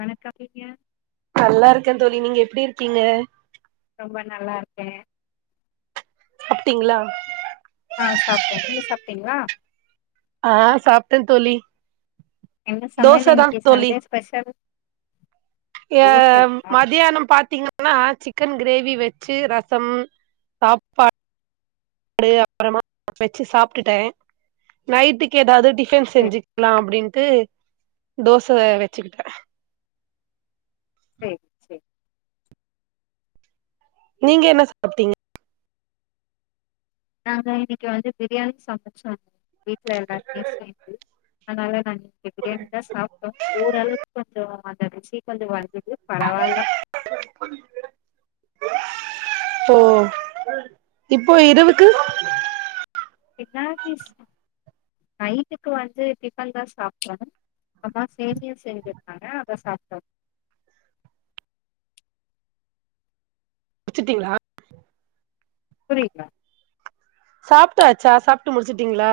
வணக்கம் ஐயா நல்லா இருக்கே தோழி நீங்க எப்டி இருக்கீங்க ரொம்ப நல்லா இர்க்கே சாப்ட்டிங்ளா ஆ சாப்ட்டே நீங்க சாப்ட்டீங்ளா ஆ சாப்ட்ட தோழி என்ன சமயல் தோச தா இன்னைக்கி தோழி சண்டே ஸ்பெஷல் ஏ தோசைங்களா மதியானம் பாத்தீங்க னா சிக்கன் கிரேவி வச்சு ரசம் சாப்பா டு அப்புறமா வச்சு சாப்ட்டுட்டே நைட்டுக்கு எதாவது டிஃப ன் சரி சரி செஞ்சிக்கலா அப்டின்ட்டு தோச வச்சிகிட்ட சேர் சேர் நீங்க என்ன சாப்ட்டீங்க நாங்க இன்னைக்கு வந்து பிரியாணி சமைச்சோ வீட்ல எல்லாத்துக்கு சேத்து அதனால நா இன்னைக்கு பிரியாணி தா சாப்பிட்டோ ஓரளவுக்கு கொஞ்ச நல்லாறின்ச்சி கொஞ்ச வந்துட்டு பரவால்ல [unintelligible] ஓ இப்போ இரவுக்கு என்னா பீஸ் நைட்டுக்கு வந்து டிஃபன் தா சாப்ட்ட அம்மா சேமியா செஞ்சுருக்காங்க அதா சாப்ட்டோ வச்சுட்டீங்களா புரியலா சாப்ட்டாச்சா சாப்ட்டு முடிச்சிட்டிங்ளா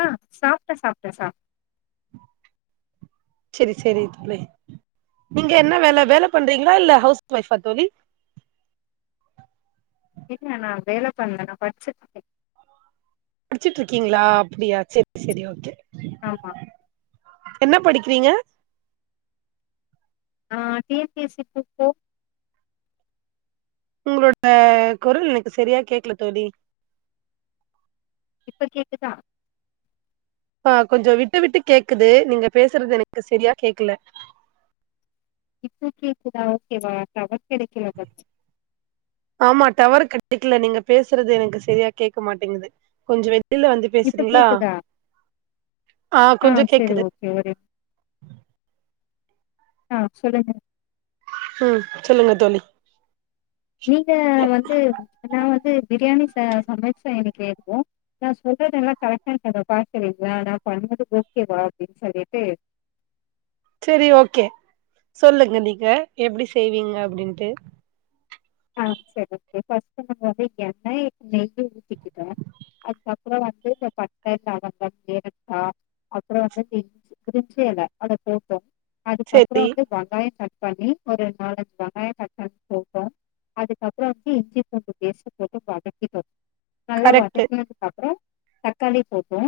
ஆ சாப்ட்டே சாப்ட்டே சாப்ட் சேரி சேரி தோழி நீங்க என்னால வேல வேல பண்றீங்களா இல்ல ஹவுஸ் ஒய்ஃபா தோழி இல்ல நா வேல பண்ணல்ல நா படிச்சிட்ருக்கே படிச்சிட்டு இருக்கீங்களா அப்டியா சேரி சேரி ஓகே ஆமா என்ன படிக்கிறீங்க நா T N P S C group four ம் உங்களோட குரல் எனக்கு சரியா கேக்கல தோழி இப்ப கேக்குதா ஆ கொஞ்சோ விட்டு விட்டு கேட்குது நீங்க பேசுறது எனக்கு சரியா கேக்கல இப்ப கேக்குதா ஓகேவா டவர் கெடைக்கல [unintelligible] ஆமா டவர் கிடைக்கல நீங்க பேசுறது எனக்கு சரியா கேக்க மாட்டேங்குது கொஞ்சோ வெயிட் இல்ல வெளில வந்து இப்ப பேசுறீங்களா கேக்குதா ஆ கொஞ்சோ கேக்குது சேரி ஆ சொல்லுங்க ம் சொல்லுங்க தோழி நீங்க வந்து நா வந்து பிரியாணி ச சமைச்சே இன்னிக்கு எல்லாருக்கு நா சொல்றதெல்லா கரெக்டான பாக்குறீங்களா நா பண்ணது ம்போது ஓகேவா அபடின்னு சொல்லிட்டு சேரி ஓகே சொல்லுங்க நீங்க எப்படி செய்வீங்க அப்படின்ட்டு ஆ சேரி ஓகே [unintelligible] வந்து எண்ணெய் நெய் ஊத்திக்கிட்ட அதுக்கு அப்றோ வந்து இந்த பட்ட லவங்கம் ஏலக்கா அப்றோ வந்து [unintelligible] ப்ரிஞ்சி எல அத போட்டோ அதுக்கப்புறோ செரி வந்து வங்காயோ கட் பண்ணி ஒரு நாலஞ்சு வெங்காயோ கட் பண்ணி போட்டோ அதுக்கப்புறோ வந்து இஞ்சி பூண்டு பேஸ்ட்ட போட்டு வதக்கிட்டோ நல்லா கரெக்ட்டு வதக்கி அப்றோ தக்காளி போட்டோ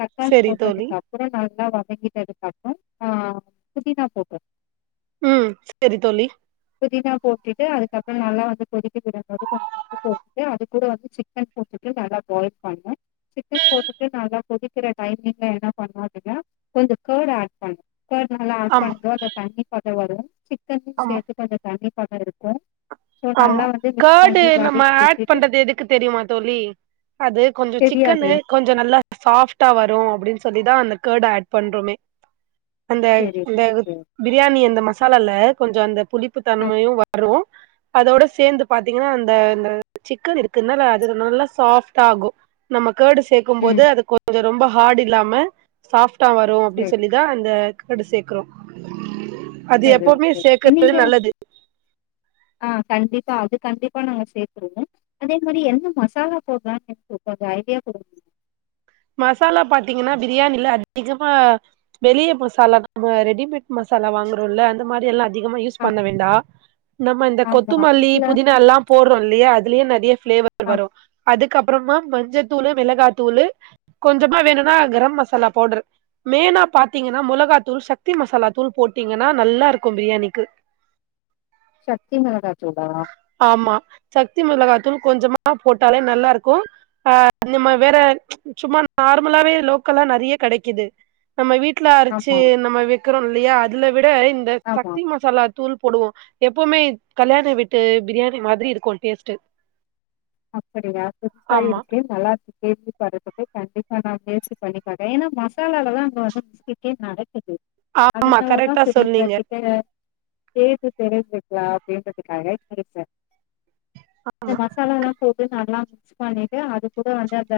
தக்காளி செரி தோழி போட்டதுக்கப் பறோ நல்லா வதக்கிட்டதுக்கப்பறோ ஆ புதினா போட்டோ ம் சேரி தோழி புதினா போட்டுட்டு அதுக்கப்புறோ நல்லா வந் து கொதிக்க விடும்போது கொஞ்சோ [inaudible] போட்டுட அது கூட வந்து சிக்கன் போட்டுட்டு நல்லா பாயில் பண்ணே சிக்கன் போட்டுட்டு நல்லா கொதிக்கிற டைமிங்ல என்னா பண்ணு அப்டின்னா கொஞ்சோ கர்டு ஆட் பண்ணு கர்ட் நல்லா ஆட் ஆமா பண் கர்டு தண்ணி பதோ வரு சிக்கன் ஆமா சேர்த்து [unintelligible] தண்ணி பதோ இருக்கு சோ ஆமா நல்லா வந்து மிக்ஸ் கர்டு பண்ணி நம்ம வதக்கி ஆட் விட்டுட்டு பண்றது எதுக்கு தெரியுமா தோழி அது கொஞ்சோ சிக்கன்னு தெரியாதே கொஞ்சோ நல்லா சாஃப்ட்டா வரு அப்டினு சொல்லிதா அந்த கர்டு ஆட் பண்றொமே அந்த செரி அந்த ஓகே பிரியாணி அந்த மசாலால கொஞ்சோ அந்த புளிப்பு அப் தன்மையு வரு அதோட சேந்து பாத்தீங்கன்னா அந்த இந்த சிக்கன் இருக்குன்னல அதுல நல்லா சாஃப்டாகு நம்ம கர்டு சேக் கும்போது ம் அது கொஞ்சோ ரொம்ப ஹாடு இல்லாம சாப்ட்டா வரு அப்டினு செரி சொல்லிதா அந்த கர்டு சேக்குறோ அது செரி எப்பமே ஓகே சேக்குறது நீங்க நல்லது ஆ கண்டிப்பா அது கண்டிப்பா நாங்க சேத்ருவோ அதே மாரி என்ன மசாலா போட்லான்னு எனக்கு கொஞ்சோ ஐடியா குடுங்க மசாலா பாத்தீங்கன்னா பிரியாணில அதிகமா வெளிய மசாலா நம்ம ரெடிமேட் மசாலா வாங்குறோல அந்த மாரியெல்லா அதிகமா யூஸ் ஆ பண்ண வேண்டா நம்ம இந்த ஆமா கொத்துமல்லி வீட்ல புதினாலாம் போடுறோ இல்லியா அதுலியே நெறைய பிளேவர் வரு ஆமா அதுக்கு அப்றமா மஞ்சத்தூளு மெளகாத்தூளு உப்பு கொஞ்சமா வேணும்னா கரம் மசாலா பவுடர்ரு மெய்னா பார்த்தீங்கன்னா மொளகா தூள் சக்தி மசாலா தூள் போட்டீங்கன்னா நல்லா இருக்கும் பிரியாணிக்கு சக்தி மொளகா தூளா ஆமா சக்தி மிளகாத்தூள் கொஞ்சமா போட்டாலே நல்லா இருக்கு ஆ நம்ம வேற சும்மா நார்மலாவே லோக்கலா நறைய கிடைக்குது நம்ம வீட்ல அரைச்சு ஆமா நம்ம வெ இருக்குரோ இல்லையா அதுல விட இந்த ஆமா சக்தி மசாலா தூள் போடுவோ எப்பவுமே கல்யாண விட்டு பிரியாணி மாதிரி இருக்கு டேஸ்ட் அப்டியா புதுசா ஆமா இருக்கு நல்லா இரு நேத்து பாடுபட்டு கண்டிப்பா நா பேசிக் பண்ணிக்காட்டுற ஏன்னா மசாலதா அங்க கிட்டே நடக்குது ஆமா அதனாலதா கரெக்டா சரிங்க சொன்னீங்க கிட்டக வக்கவே ஒ தெரிஞ்சிருக்கலா அப்டின்றதுக்காக செரி சார் இந்த மசாலால்லா போட்டு நல்லா மிக்ஸ் பண்ணிட்டு அது கூட வந்து அந்த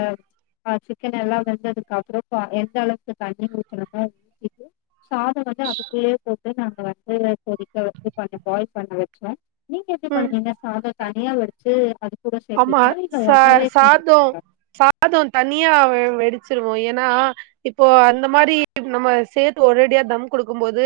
ஆ சிக்கன் எல்லா வெந்ததுக்கு அப்பறோ எந்த அளவுடுக்கு தண்ணி ஊத்தணுமோ ஊத்திட்டு சாதோ வந்து அதுக்குள்ளயே போட்டு நாங்க வந்து கொதிக்க வச்சி பண்ண பாயில் பண்ண வச்ச நீங்க எப்டி ம் பண்ணுவீங்க சாதோ தனியா வடிச்சு அதுக் ஆமா ச சாதோ சாதோ தனியா வெடிச்சிருவோ ஏன்னா இப்போ அந்த மாரி நம்ம சேர்த்து ஓரடியா தம் குடுக்கு போது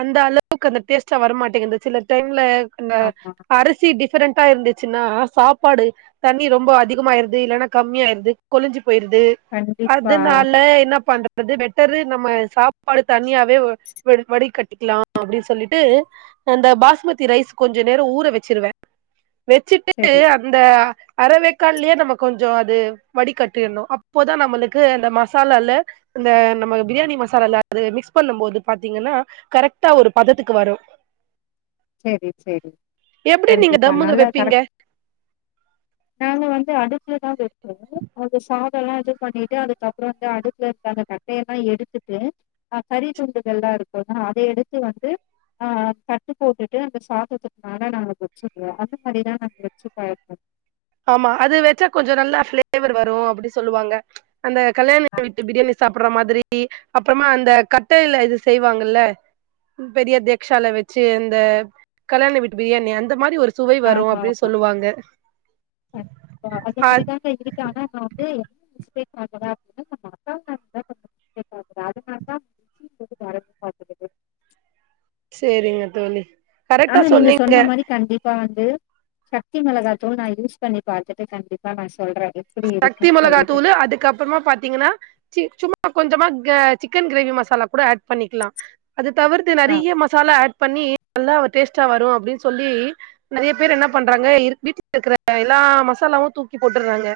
அந்த அளவுக்கு அந்த டேஸ்ட்ல வரமாட்டேங்குது சில டைம்ல இந்த ஆமா அரிசி டிஃப்ரெண்டா இருந்துச்சுன்னா சாப் சாப்பாடு தண்ணி ரொம்ப அதிகமாயிருது இல்ல கம்மியாயிருது கொழஞ்சு போயிருது கண்டிப்பா அதுனால என்ன பண்ற து பெட்டரு நம்ம சாப்பாடு தனியாவே வ வ வடி கட்டிக்கலாம் அப்டின்னு சொல்லிட்டு அந்த பாஸ்மதி ரைஸ் கொஞ்ச நேர ஊற வச்சிருவே வச்சுட்டு செரி அந்த அரவேக்காட்லயே நம்ம கொஞ்சோ அது வடி கட்டிணு அப்போதா நம்மளுக்கு அந்த மசாலால இந்த நம்ம பிரியாணி மசாலால அ மிக்ஸ் பண்ணு போது பாத்தீங்கன்னா கரெக்டா ஒரு பதத்துக்கு வரு செரி செரி எப்டி நீங்க கண்டிப்பா தம்முல நல்லா கரெக்ட் வைப்பீங்க நாங்க வந்து அடுப்புல தா வைப்போ அந்த சாத எல்லா இது பண்ணிட்டு அதுகப் பறோ அடுப்புல இருந்த அந்த கட்டையெல்லா எடுத்துட்டு கறி துண்டுகள்ல்லா இருக்கும்ன்னா அத எடுத்து வந்து ஆ கட்டு போட்டுட்டு அந்த சாப்றதுக்கு மேல நாங்க வச்சுருவோ அது மாதிரிதா நாங்க வச்சு பழக்குவோ ஆமா அது வச்சா கொஞ்ச நல்லா பிளேவர் வரு அப்டின்னு சொல்லுவாங்க அந்த கல்யாண வீட்டு பிரியாணி சாப் ப்பற மாதிரி அப்பறமா அந்த கட்டையில இது செய்வாங்கல்ல பெரிய தேக்சால வச்சு இந்த கல்யாண வீட்டு பிரியாணி அந்த மாரி ஒரு சுவை வரு அப்டின்னு சொல்லுவாங்க ம் ஆ அதன்படி தாங்க இது ஆனா நா வந்து [inaudible] இப்ப அது மார்தா இஷ்டத்துக்கு கட பாக்குறது சேரிங்க தோழி கரெக்டா ஆனா நீங்க சொன்னீங்க சொன்ன மாரி கண்டிப்பா வந்து சக்தி மிளகாய்த்தூள் நா யூஸ் பண்ணி பாத்துட்டு கண்டிப்பா நா சொல்ற சக்தி மிளகா தூளு அதுக்கப்பறமா பாத்தீங்கன்னா சி சும்மா கொஞ்சமா சிக்கன் கிரேவி மசாலா கூட ஆட் பண்ணிக்கலா அது தவிர்த்து ஆ நறைய மசாலா ஆட் பண்ணி நல்லா டேஸ்ட்டா வரும் அப்டின்னு சொல்லி நெறைய பேர் என்ன பண்றாங்க இருக் வீட்ல இருக்கிற எல்லா மசாலாவு தூக்கி போட்டுறாங்க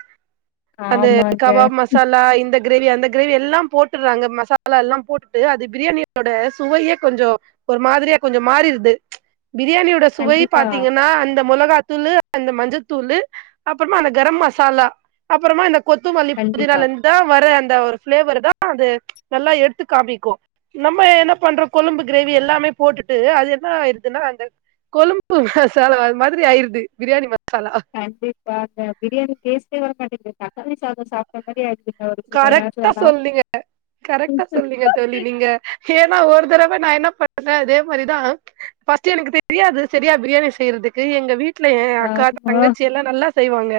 அந்த ஆமாங்க கபாப் மசாலா இந்த க்ரேவி அந்த கிரேவி எல்லா போட்டுறாங்க மசாலால்லா போட்டுட்டு அது பிரியாணியோட சுவையே கொஞ்சோ ஒரு மாதிரியா கொஞ்சோ மாறிடுது பிரியாணியோட சுவை கண்டிப்பா பாத்தீங்கன்னா அந்த முளகாத்தூளு அந்த மஞ்சத்தூளு அப்புறமா அந்த கரம் மசாலா அப்புறமா அந்த கொத்தமல்லி புதினா கண்டிப்பா புதினாலந்து தா வர அந்த ஒரு ப்ளேவர் தா அது நல்லா எடுத்து காமிக்கு நம்ம என்ன பண்றோ கொழும்பு க்ரேவி எல்லாமே போட்டுட்டு அது என்ன ஆய்டுதுன்னா அந்த கொழும்பு மசாலா அது மாரி ஆயிடுது பிரியாணி மசாலா கண்டிப்பா அந்த பிரியாணி டேஸ்ட்டே வர மாட்டேன்து தக்கிகாளி சாதோ சாப் சொன்ன மாரி ஆய்டுதுங்க ஒரு சில ராசி கரெக்டா எல்லா சொன்னீங்க கரெக்டா சொன்னீங்க தோழி நீங்க ஏனா ஒரு தடவ நா என்ன பண்றண அதே மாரிதா ஃபஸ்ட்டு எனக்கு தெரியாது சரியா பிரியாணி செய்யறதுக்கு எங்க வீட் வீட்ல ஏ அக்கா ஆமா தங்கச்சி எல்லா நல்லா செய்வாங்க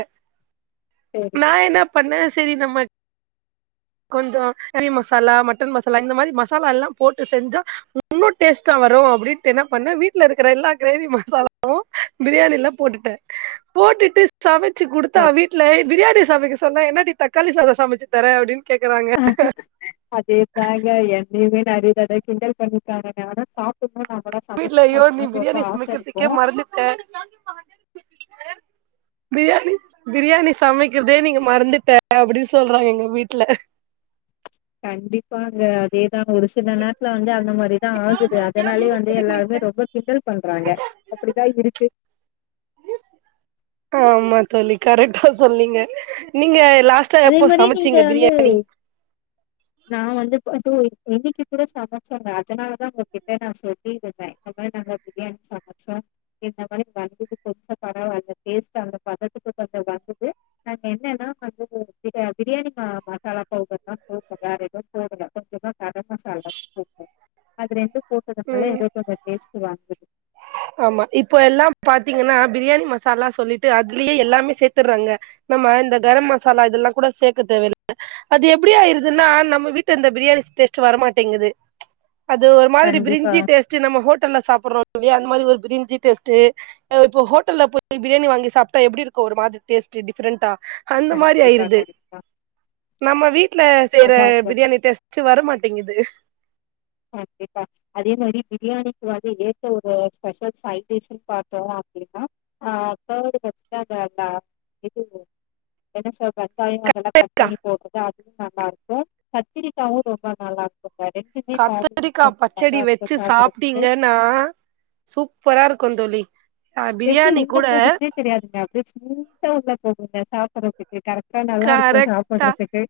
செரி நா என்னப் பண்ண சேரி நம்ம கொஞ்சோ கறி மசாலா மட்டன் மசாலா இந்த மாதிரி மசாலால்லா போட்டு செஞ்சா இன்னு டேஸ்ட்டா வரு அப்டின்ட்டு என்ன பண்ண வீட்ல இருக்கிற எல்லா க்ரேவி மசாலாவு பிரியாணில்ல போட்டுட்ட போட்டுட்டு சமைச்சு குடுத்தா செரி வீட்ல பிரியாணி சமைக்க சொன்னா என்னடி தக்காளி சாதோ சமச்சு தர அப்படின்னு அதேதாக என்னையுமே நரைய தடவை அதை கிண்டல் பண்ணிருக்காங்க ஆனா சாப்ப [unintelligible] சமச்சு சாப்பிடணுனு ரொம்ப ஆச இருக்கு அ [inaudible] பிரியாணி பிரியாணி சமைக்கிறதே நீங்க மறந்துட்ட அப்டி சொல்றாங்க எங்க வீட்ல கண்டிப்பாங்க அதேதா ஒரு சில நேரத்துல வந்து அந்த மாரிதா ஆகுது அதனாலயே வந்து எல்லாருமே ரொம்ப கிண்டல் பண்றாங்க அப்படிதா இருக்கு ஆமா தோழி கரெக்டா சொன்னீங்க நீங்க லாஸ்ட் அதே மாரி நீங்க வந்து நா வந்து அது என்னைக்கு கூட சமைச்சிர்ற அதனால தா உங்ககிட்ட நா சொல் தி கேட்ட இந்த மாரி நாங்க பிரியாணி சமச்சு இந்த மாரி வந்தது கொஞ்ச பரவால்ல அந்த டேஸ்ட் அந்த பதத்துக்குந்த வந்தது அது என்னனா வந்து பிரி பிரியாானி மசாலா பவுடர் தா போட் ட வேற ஏது போடல கொஞ்சமா கரம் மசாலா போட்ட அது ரெண்டு போட்டதுனால ம் ஏதோ கொஞ்சோ டேஸ்ட்டு வாங்குது ஆமா இப்போ எல்லா பாத்தீங்கன்னா பிரியாணி மசாலா சொல்லிட்டு அதுலே எல்லாமே சேத்துராங்க நம்ம இந்த கரம் மசாலா இதெல்லா கூட சேக்க தேவயில்ல அது எப்டி ஆய்ருதுன்னா நம்ம வீட்டு இந்த பிரியாணி டேஸ்ட்டு வரமாட்டேங்குது அது ஒரு மாதிரி கண்டிப்பா பிரிஞ்சி டேஸ்ட்டு நம்ம ஹோட்டல்ல சாப்புடுறோ இல்லையா அந்த மாதிரி ஒரு பிரிஞ்சி டேஸ்ட்டு அ இப்ப ஹோட்டல்ல போய் பிரியாணி வாங்கி சாப்ட்டா எப்டி இருக்கு ஒரு மாதிரி டேஸ்ட்டு டிஃப்ரெண்டா அந்த மாரி கண்டிப்பா ஆய்ருது கண்டிப்பா. நம்ம வீட்டல செய்ற ஆமாங்க. பிரியாணி டேஸ்ட்டு வரமாட்டேங்குது கண்டிப்பா அதே மாரி பிரியாணிக்கு வந்து ஏத்த ஒரு ஸ்பெஷல் சைடிஷ்ன்னு பாத்தோ அப்டின்னா ஆ [inaudible] தக்காளி மொதல்ல கட் கா பண்ணி போட்டுடா நல்லா இருக்கும் கத்திரிக்காவும் ரொம்ப நல்லா இருக்கும் [unintelligible] ரெண்டு கத்தரிக்காய் பச்சடி வச்சு சாப்பிடறதுக்கு. சாப்பிட்டீங்க ன்னா சூப்பரா இருக்குன் ‌ தோழி ஆ எப்டி பிரியாணி உள்ள கூட போகுதுன்னே தெரியாதுங்க அப்டியே ஸ்மூதா உள்ள போகுங்க சாப்பறது இது கரெக்டா நல்லா இருக்கும் கரெக்டா சாப்பட்றதுக்கு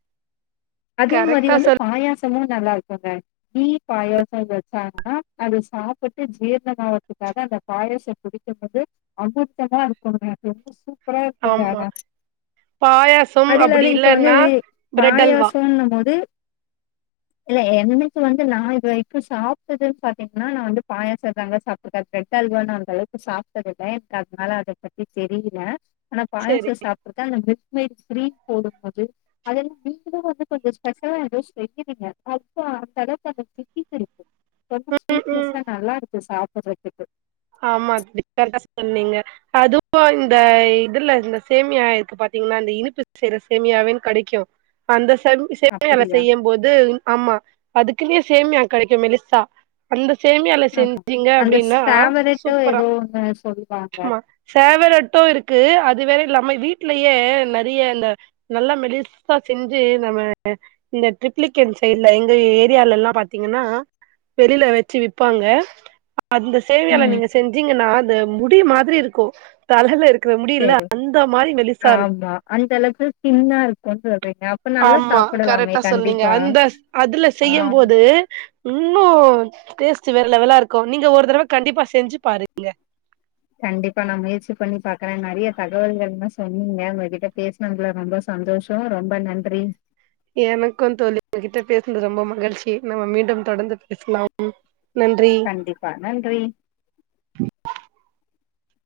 அதே மாரி கரெக்டா வந்து சொல் பாயாஸ் சமும் நல்லா இருக்குங்க [unintelligible] பாயச வச்சாங்கன்னா அது சாப்புட்டு ஜீர்ணம் ஆறத்துக்காக அந்த பாயச குடிக் றதுக்து அமிரதமா இருக்குங்க ரொம்ப சூப்பரா இருக்குங்க ஆமா ஆனா பாயாசம் அது அப்டி இல்லாத இப்பவந்து இல்லன்னா பிரெட் அல்வா பாயாசோன்னு போது இல்ல என்னைக்கு வந்து நா இது வரிக்குன் சாப்ட்டதுன் பாத்தீங்கன்னா நான் வந்து பாயாசோதாங்க சாப் இப்ப ப்ரெட் அல்வானாங் தோழி சாப்ட்டது இல்ல எனக்கு அதனால அத பத்தி தெரியில ஆனா செரி பாயசம் சாப் ட்ருக்கேன் அந்த மீல்க் மேய்டு ஸ்வீட் போடும் போது அதெல்லாம் நீங்களும் வந்து கொஞ்சோ ஸ்பெஷலா ஏதோ செஞ்சிறீங்க அதான் அப்ப அடுத்தடவை அந்த தித்திப்பு இருக்குன் ரொம்ப ம் ம் ஸ்வீட்னஸ்ஸா நல்லா இருக்கு சாப்புட்றதுக்கு ஆமா கரெக்ட்டா சொன்னீங்க அதுவும் அந்த இதுல இந்த சேமியா இருக்கு பாத்தீங்கனா இந்த இனிப்பு செய்யற சேமியாவேன் கெடைக்கும் அந்த செம் சேமியால அப்படியா செய்யம் போது ஆமா அதுக்குன்னே சேமியா கெடைக்கும் மெலிசா அந்த சேமியால ஆமா செஞ்சீங்க அந்த அப்டின்னா சாவரட்டோ ஏதோ ஒண்ணு சொல்லுவாங்க சேவரட்டும் இருக்கு அது வேற இல்லாம வீட்லயே நெறைய இந்த நல்லா மெலிசா செஞ்சு நம்ம இந்த ட்ரிப்ளிகன் சைட்ல எங்க ஏரியாலல்லாம் பாத்தீங்கனா வெளியில வச்சு விப்பாங்க அந்த சேமியால ம் நீங்க செஞ்சீங்கனா அ அது முடி மாதிரி இருக்கும் தலையில இருக்கிற முடியில சேரி அந்த மாரி மெலிசா இருக்கு ஆமா அந்த அளவுக்கு தின்னா இருக்கும்னு சொல்றீங்க அப்ப நல்லா ஆமா சாப்பிடலாமே கரெக்டா சொன்னீங்க கண்டிப்பா அந்த அதுல ஆ செய்யம் போது இன்னும் டேஸ்ட் வேற லெவலா இருக்கும் நீங்க ஒரு தறவ கண்டிப்பா செஞ்சு பாருங்க கண்டிப்பா நா முயற்சி பண்ணி பாக்குறேன் நெறைய தகவல்கள்ல்லா சொன்னீங்க உங்ககிட்ட பேச னதுல ரொம்ப சந்தோஷம் ரொம்ப நன்றி எனக்குன் தோழி உங்ககிட்ட பேசுனது ரொம்ப மகிழ்ச்சி நம்ம மீண்டும் தொடந்து பேசலாம் நன்றி கண்டிப்பா நன்றி